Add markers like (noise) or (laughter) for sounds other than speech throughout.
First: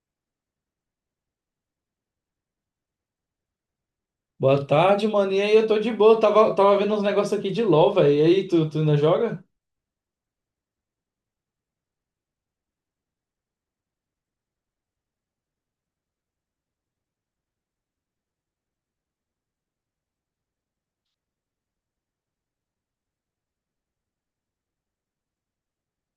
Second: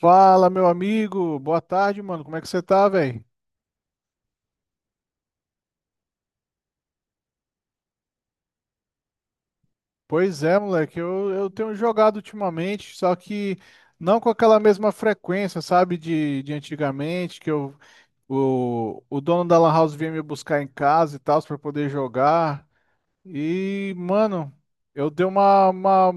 Fala, meu amigo. Boa tarde, mano. Como é que você tá, velho? Boa tarde, mano. E aí, eu tô de boa. Tava vendo uns negócios aqui de LOL, velho. E aí, tu ainda joga? Pois é, moleque. Eu tenho jogado ultimamente, só que não com aquela mesma frequência, sabe, de antigamente, que eu, o dono da Lan House vinha me buscar em casa e tal, pra poder jogar. E, mano, eu dei uma-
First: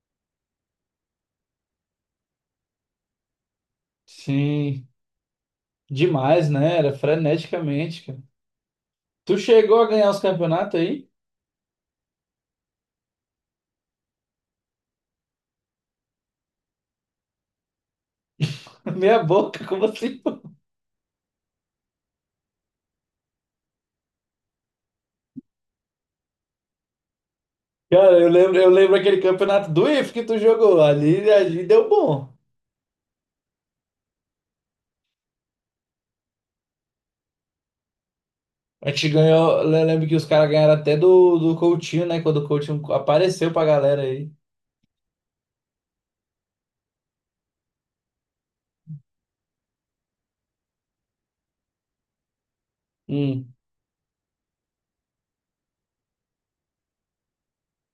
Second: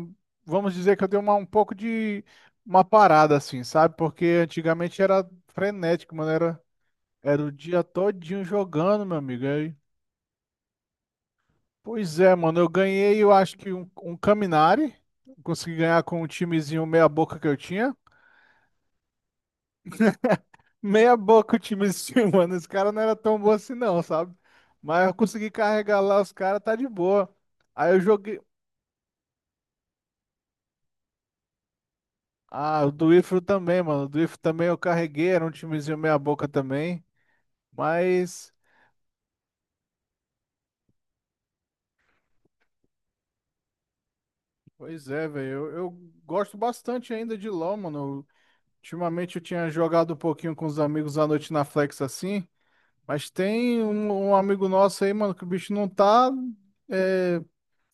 vamos dizer que eu dei uma, um pouco de uma parada, assim, sabe? Porque Sim, antigamente era frenético, mano. demais, Era, né? Era era o dia freneticamente, cara. todinho jogando, meu Tu amigo. chegou a ganhar os campeonatos aí? Pois é, mano, eu ganhei, eu acho que um Caminari. Consegui ganhar com um timezinho meia boca que eu tinha. (laughs) Meia boca, como assim? Meia boca o timezinho, (laughs) mano. Esse cara não era tão bom assim não, sabe? Mas eu consegui carregar lá os caras, tá de boa. Aí eu Cara, eu joguei. lembro, eu lembro aquele campeonato do IF que tu jogou. Ali deu bom. Ah, o do Ifro também, mano. O do Ifro também eu carreguei, era um timezinho meia boca também. Mas, A gente ganhou. Eu lembro que os caras ganharam até do Coutinho, né? Quando o Coutinho apareceu pra galera aí. pois é, velho. Eu gosto bastante ainda de LoL, mano. Ultimamente eu tinha jogado um pouquinho com os amigos à noite na Flex assim. Mas Hum. tem um amigo nosso aí, mano, que o bicho não tá, é,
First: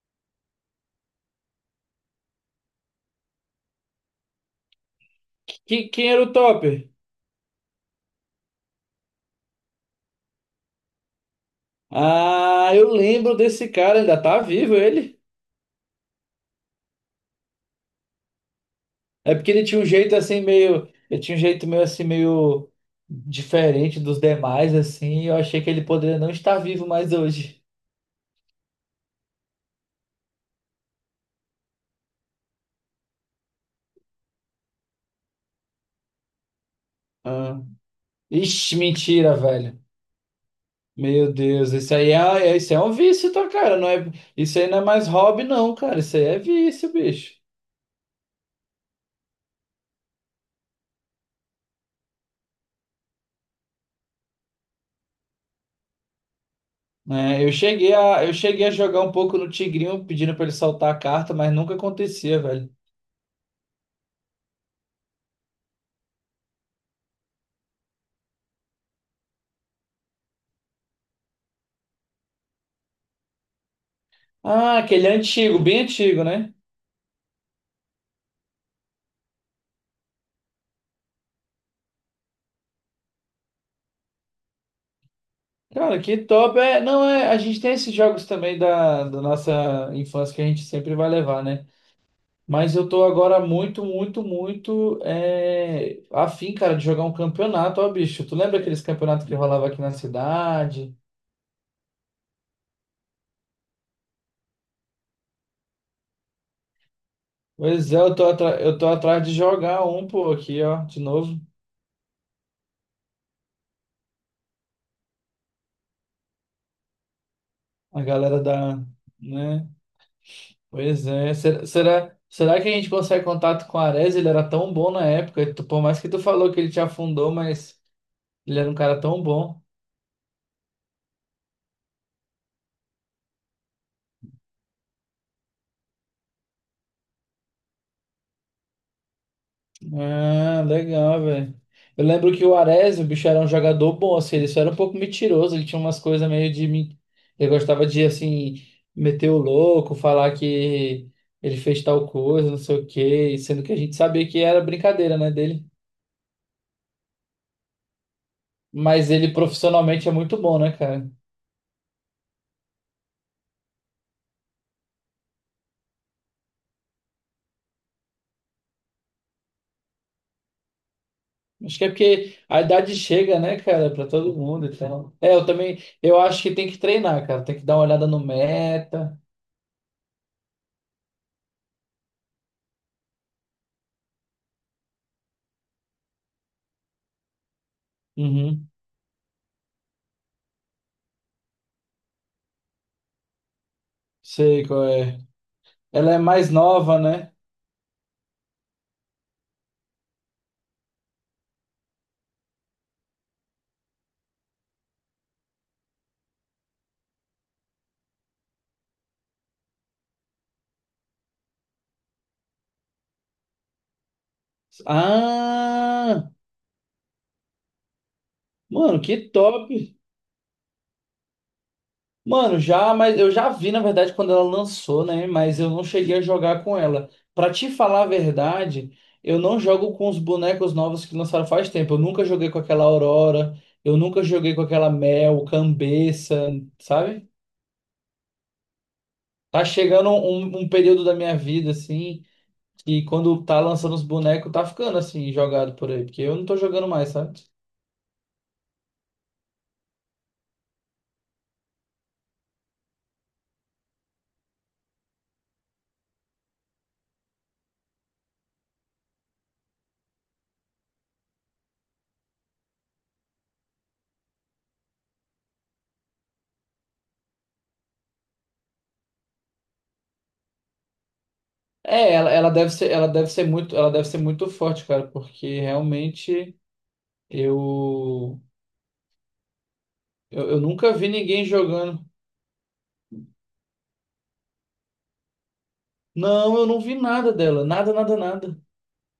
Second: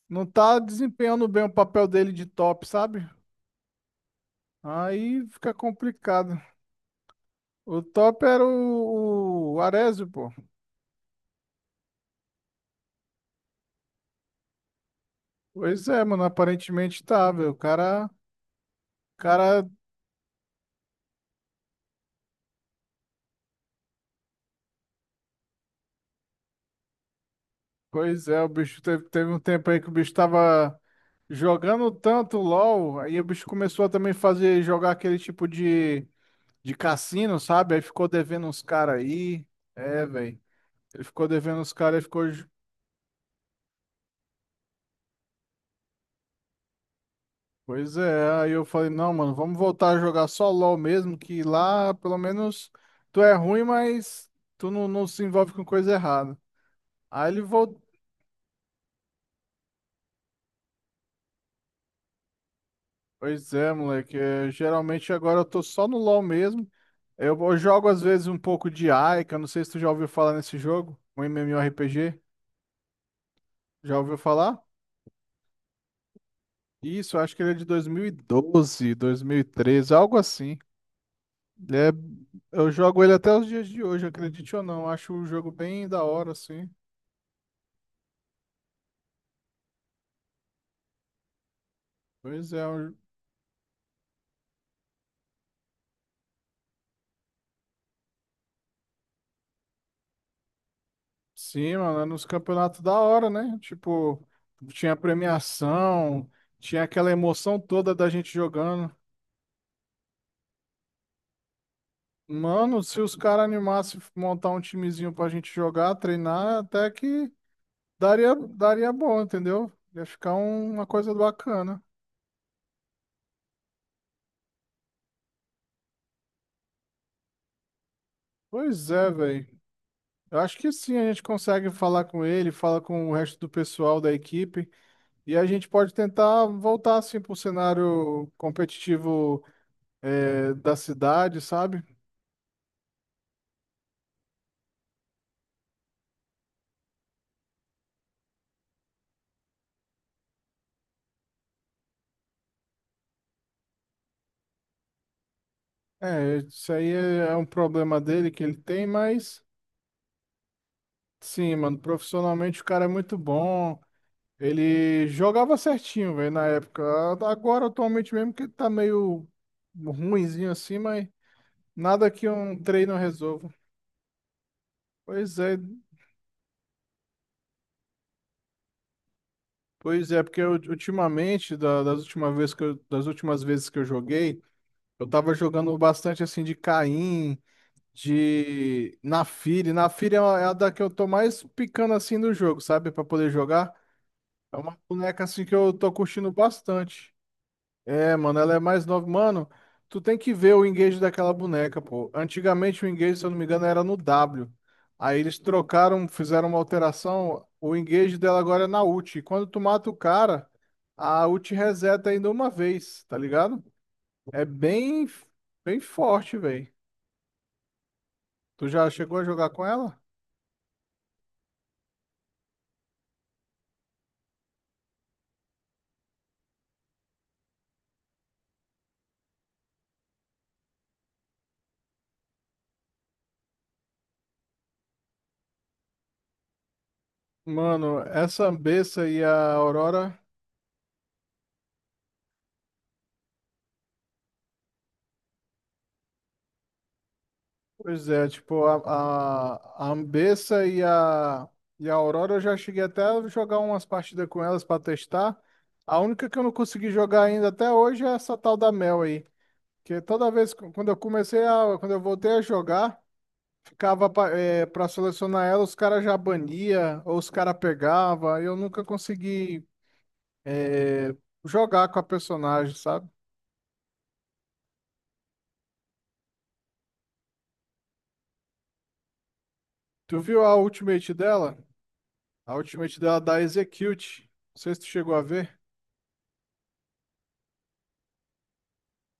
não tá desempenhando bem o papel dele de top, sabe? Aí fica Quem era o complicado. topper? O top era o Arezzo, pô. Ah, eu lembro desse cara. Ainda tá vivo ele? Pois é, mano, aparentemente tá, velho. É porque cara, ele tinha um jeito meio assim meio diferente dos demais assim, e eu achei que ele poderia não estar vivo mais hoje. pois é, o bicho teve um tempo aí que o bicho tava jogando tanto LOL, aí o bicho começou a também fazer, jogar aquele tipo de cassino, Ah. sabe? Aí ficou devendo uns Ixi, caras mentira, aí. velho. É, velho. Ele ficou Meu devendo Deus, os isso caras e aí ficou. Isso é um vício, tá, cara? Não é, isso aí não é mais hobby não, cara. Isso aí é vício, bicho. Pois é, aí eu falei, não, mano, vamos voltar a jogar só LOL mesmo, que lá pelo menos tu é ruim, mas tu não, não se envolve com coisa errada. Aí ele Né? eu voltou. cheguei a, eu cheguei a jogar um pouco no Tigrinho pedindo pra ele soltar a carta, mas nunca acontecia, velho. Pois é, moleque, é, geralmente agora eu tô só no LOL mesmo. Eu jogo às vezes um pouco de Aika, não sei se tu já ouviu falar nesse jogo, um MMORPG. Já ouviu falar? Ah, aquele antigo, bem antigo, né? Isso, eu acho que ele é de 2012, 2013, algo assim. É, eu jogo ele até os dias de hoje, acredite ou não. Acho o jogo bem Cara, da que hora, top. assim. É, não, é, a gente tem esses jogos também da, nossa infância que a gente sempre vai levar, né? Pois é, Mas eu um- tô agora muito, muito, muito afim, cara, de jogar um campeonato, ó, bicho. Tu lembra aqueles campeonatos que rolava aqui na cidade? sim, mano, é nos campeonatos da hora, né? Tipo, tinha premiação, tinha aquela emoção Pois toda é, da eu tô, gente jogando. atrás de jogar um, pô, aqui, ó, de novo. Mano, se os caras animassem montar um timezinho pra gente jogar, treinar, até que A daria, galera da, daria bom, né? entendeu? Ia ficar uma Pois coisa é. Será, bacana. será, será que a gente consegue contato com o Ares? Ele era tão bom na época. Por mais que tu falou que ele te afundou, mas ele era um Pois cara é, tão velho. bom. Eu acho que sim, a gente consegue falar com ele, fala com o resto do pessoal da equipe. E a gente pode tentar voltar assim para o cenário competitivo Ah, da legal, cidade, velho. sabe? Eu lembro que o Arezzo, o bicho era um jogador bom, assim, ele só era um pouco mentiroso, ele tinha umas coisas meio de mim. Ele gostava de, assim, meter o louco, falar que ele fez tal coisa, não sei o quê, sendo que a gente sabia que era brincadeira, né, dele. É, isso aí é um problema dele que ele tem, Mas ele mas profissionalmente é muito bom, né, cara? sim, mano, profissionalmente o cara é muito bom. Ele jogava certinho, velho, na época. Agora, atualmente mesmo, que ele tá meio ruinzinho assim, mas Acho que é nada que porque um a treino idade chega, resolva. né, cara, pra todo mundo e tal. É, Pois eu é, também, eu acho que tem que treinar, cara, tem que dar uma olhada no meta. pois é, porque ultimamente, das últimas vezes que eu, das últimas vezes que eu joguei, eu tava jogando bastante assim de Caim, Uhum, de Naafiri. Naafiri é é a da que eu tô mais picando assim do jogo, sabe? Pra poder jogar. É sei uma qual é. boneca assim que eu tô Ela é curtindo mais nova, bastante. né? É, mano, ela é mais nova. Mano, tu tem que ver o engage daquela boneca, pô. Antigamente o engage, se eu não me engano, era no W. Aí eles trocaram, fizeram uma alteração. O engage dela agora é na ult. E quando tu mata o cara, a ult reseta ainda uma vez, tá ligado? É bem, bem Ah, forte, velho. Tu já mano, chegou a que jogar com top. ela? Mano, já, mas eu já vi, na verdade, quando ela lançou, né? Mas eu não cheguei a jogar com ela. Pra te falar a verdade, eu não jogo com os bonecos novos que lançaram faz tempo. Eu nunca joguei com aquela Aurora, eu nunca joguei com aquela Mel, Cambeça, sabe? Mano, essa Ambessa e a Tá chegando Aurora, um período da minha vida, assim, que quando tá lançando os bonecos, tá ficando assim, jogado por aí, porque eu não tô jogando mais, sabe? pois é, tipo, a Ambessa e a Aurora eu já cheguei até a jogar umas partidas com elas pra testar. A única que eu não consegui jogar ainda até hoje é essa tal da Mel aí. Que toda vez, quando eu comecei a, quando eu voltei a jogar, ficava pra selecionar ela, os caras já bania, ou os caras pegava, e eu nunca consegui eh, jogar com a É, ela deve personagem, ser, sabe? ela deve ser muito forte, cara, porque realmente eu, Tu viu eu, a eu nunca vi ultimate ninguém dela? jogando. A ultimate dela dá Execute. Não sei se tu chegou a ver. Não, eu não vi nada dela, nada, nada, nada.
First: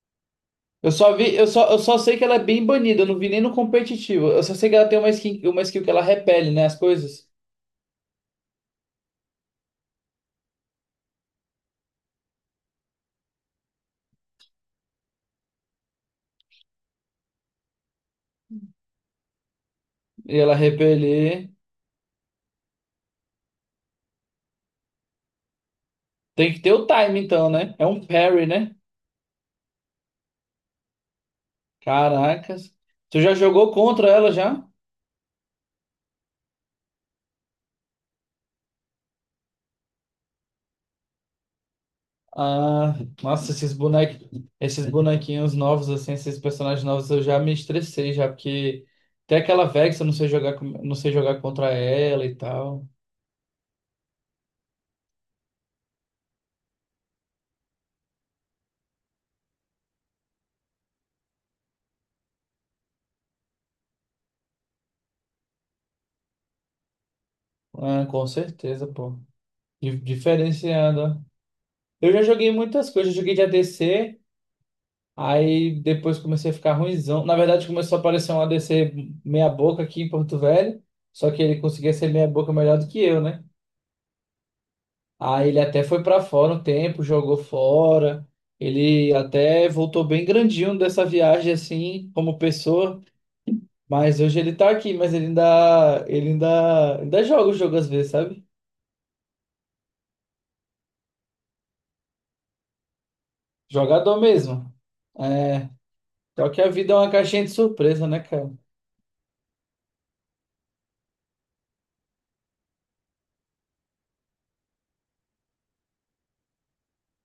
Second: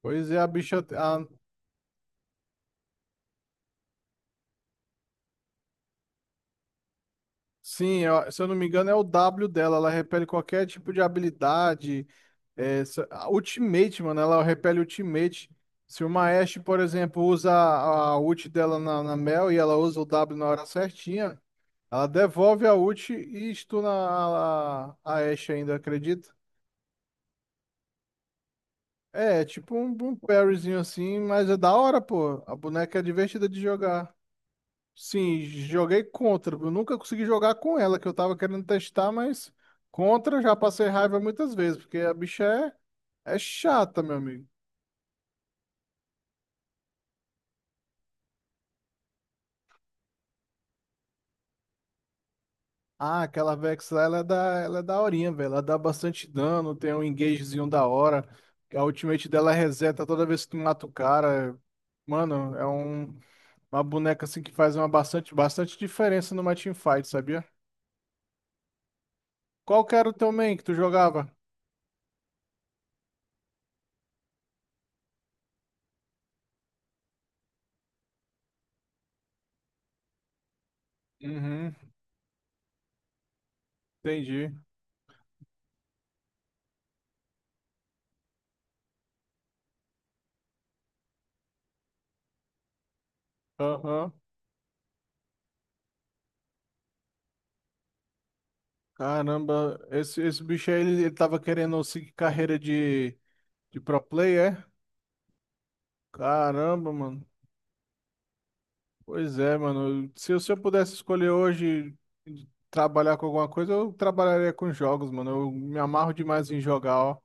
Pois é, a bicha. Eu só A- vi, eu só sei que ela é bem banida, eu não vi nem no competitivo. Eu só sei que ela tem uma skin, uma skill que ela repele, né, as coisas. Sim, se eu não me engano, é o W dela. Ela repele qualquer tipo de habilidade. É, a Ultimate, mano, ela repele Ultimate. Se uma Ashe, por exemplo, usa a ult dela na, na Mel e ela usa o W E na ela hora certinha, repelir, ela devolve a ult e stuna a Ashe ainda, acredita? tem que ter o time então, né? É um parry, né? É, é tipo um parryzinho assim, mas é da hora, pô. A Caracas. boneca é Tu já divertida de jogou contra jogar. ela já? Sim, joguei contra. Eu nunca consegui jogar com ela, que eu tava querendo testar, mas contra eu já passei raiva muitas vezes, porque a bicha Ah, é nossa, chata, meu amigo. esses bonequinhos novos, assim, esses personagens novos, eu já me estressei já, porque tem aquela Vex, eu não sei jogar, não sei jogar contra ela e tal. Ah, aquela Vex lá, ela é daorinha, velho. Ela dá bastante dano, tem um engagezinho da hora. A ultimate dela é reseta toda vez que tu mata o cara. Mano, uma boneca assim que faz uma bastante, bastante diferença numa teamfight, sabia? Ah, com certeza, pô. Qual que era o teu main que tu Diferenciando, ó. jogava? Eu já joguei muitas coisas, eu joguei de ADC, aí depois comecei a ficar ruinzão. Na verdade, começou a aparecer um ADC meia boca aqui em Porto Velho, só que ele Uhum, conseguia ser meia boca melhor do que eu, né? entendi. Aí ele até foi pra fora um tempo, jogou fora. Ele até voltou bem grandinho dessa viagem assim, como pessoa, Aham. mas hoje ele tá aqui, mas ele ainda joga o jogo às vezes, sabe? Caramba, esse bicho aí, ele tava querendo seguir carreira de pro Jogador player, é? mesmo. É, só que a Caramba, vida é uma mano. caixinha de surpresa, né, cara? Pois é, mano. Se eu pudesse escolher hoje de trabalhar com alguma coisa, eu trabalharia com jogos, mano. Eu me amarro demais em jogar, ó.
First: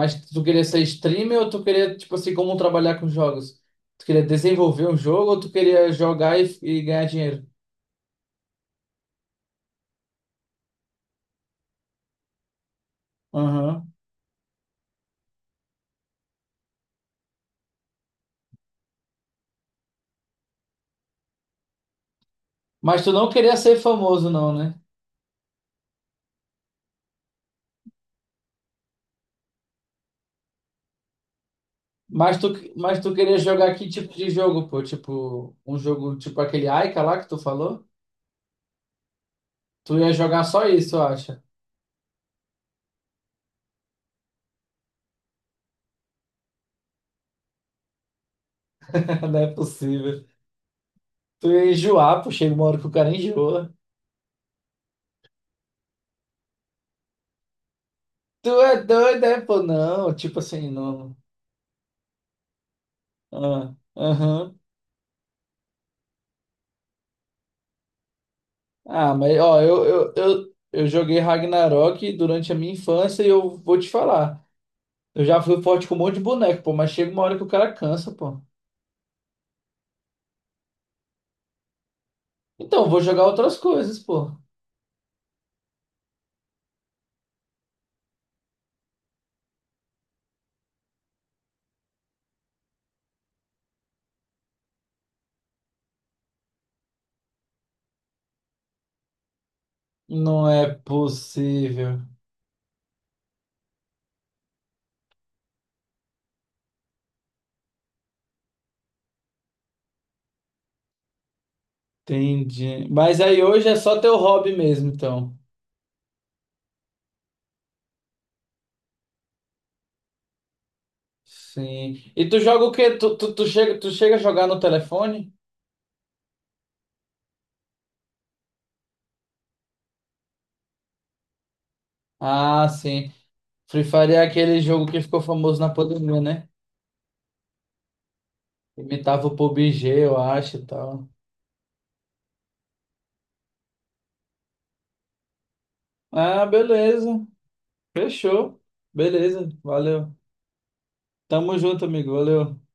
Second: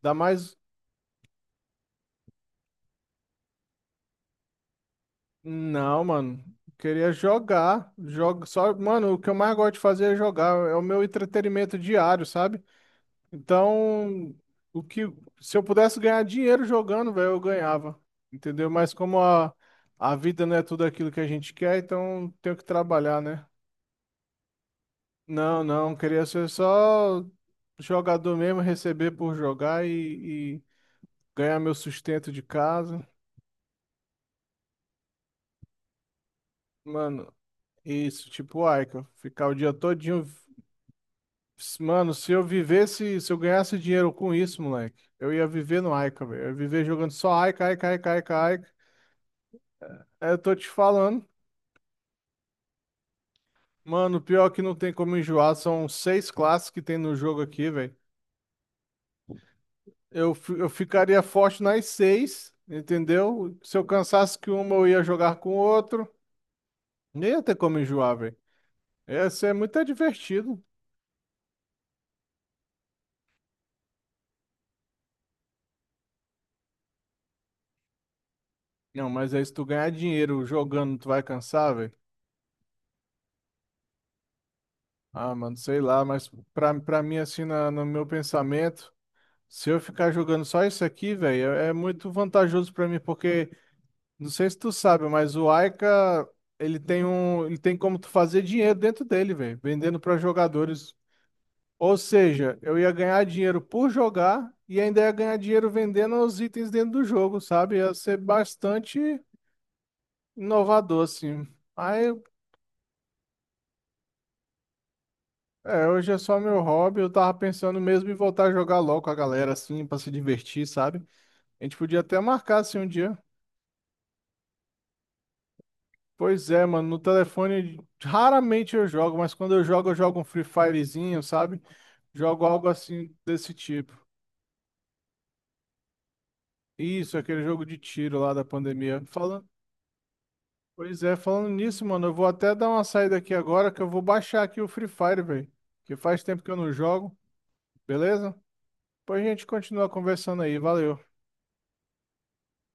Dá tu mais. queria ser streamer ou tu queria, tipo assim, como trabalhar com jogos? Tu queria desenvolver um jogo ou tu queria Não, jogar mano. e ganhar Queria dinheiro? jogar. Jogo só, mano, o que eu mais gosto de fazer é jogar. É o meu entretenimento diário, sabe? Aham. Então, o que se eu pudesse ganhar dinheiro jogando, velho, eu ganhava, entendeu? Mas como a vida não é tudo aquilo que a gente quer, então tenho que Mas tu trabalhar, não né? queria ser famoso, não, né? Não, não, queria ser só jogador mesmo, receber por jogar e ganhar meu sustento Mas de tu, mas casa. tu queria jogar que tipo de jogo, pô? Tipo, um jogo tipo aquele Aika lá que Mano, tu falou? isso, tipo, o Aika, ficar o dia Tu ia todinho. jogar só isso, eu acho. Mano, se eu vivesse, se eu ganhasse dinheiro com isso, moleque, eu ia viver no Aika, velho. Eu ia viver jogando só Aika, Aika, Aika, Aika, Aika. (laughs) Não é possível. É, eu tô te falando. Tu ia enjoar, pô. Chega uma hora que o cara enjoa. Mano, pior que não tem como enjoar, são seis classes que tem no jogo aqui, velho. Tu é doido, é, pô? Não, Eu, tipo fi- eu assim, não. ficaria forte nas seis, entendeu? Se Ah, eu cansasse que aham. uma, eu ia jogar com outro. Nem ia ter como enjoar, velho. Ah, mas Esse é ó, muito eu, eu, eu, divertido. eu joguei Ragnarok durante a minha infância e eu vou te falar. Eu já fui forte com um monte de boneco, pô, mas chega uma hora que o cara cansa, pô. Não, mas aí se tu ganhar dinheiro jogando, tu vai cansar, velho? Então, eu vou jogar outras coisas, pô. Ah, mano, sei lá, mas pra mim, assim, no meu pensamento, se eu ficar jogando só isso aqui, velho, é muito vantajoso pra mim, porque. Não sei se tu sabe, mas o Aika, ele tem como tu fazer dinheiro dentro dele, velho, vendendo para Não é jogadores. Ou possível. seja, eu ia ganhar dinheiro por jogar e ainda ia ganhar dinheiro vendendo os itens dentro do jogo, sabe? Ia ser bastante inovador, assim. Aí, Entendi. Mas aí hoje é só teu hobby mesmo, então. é, hoje é só meu hobby, eu tava pensando mesmo em voltar a jogar LOL com a galera, assim, pra se divertir, sabe? A gente Sim. podia até E tu marcar, joga o assim, um quê? Tu, dia. tu, tu chega, tu chega a jogar no telefone? Pois é, mano, no telefone raramente eu jogo, mas quando eu jogo um Free Firezinho, sabe? Jogo algo Ah, sim. assim desse Free tipo. Fire é aquele jogo que ficou famoso na pandemia, né? Isso, aquele jogo de tiro lá da pandemia. Imitava o Falando... PUBG, eu acho e Pois tal. é, falando nisso, mano, eu vou até dar uma saída aqui agora que eu vou baixar aqui o Free Fire, velho. Que faz tempo Ah, que eu não jogo, beleza. beleza? Fechou. Depois a gente Beleza. continua Valeu. conversando aí, valeu. Tamo junto, amigo. Valeu.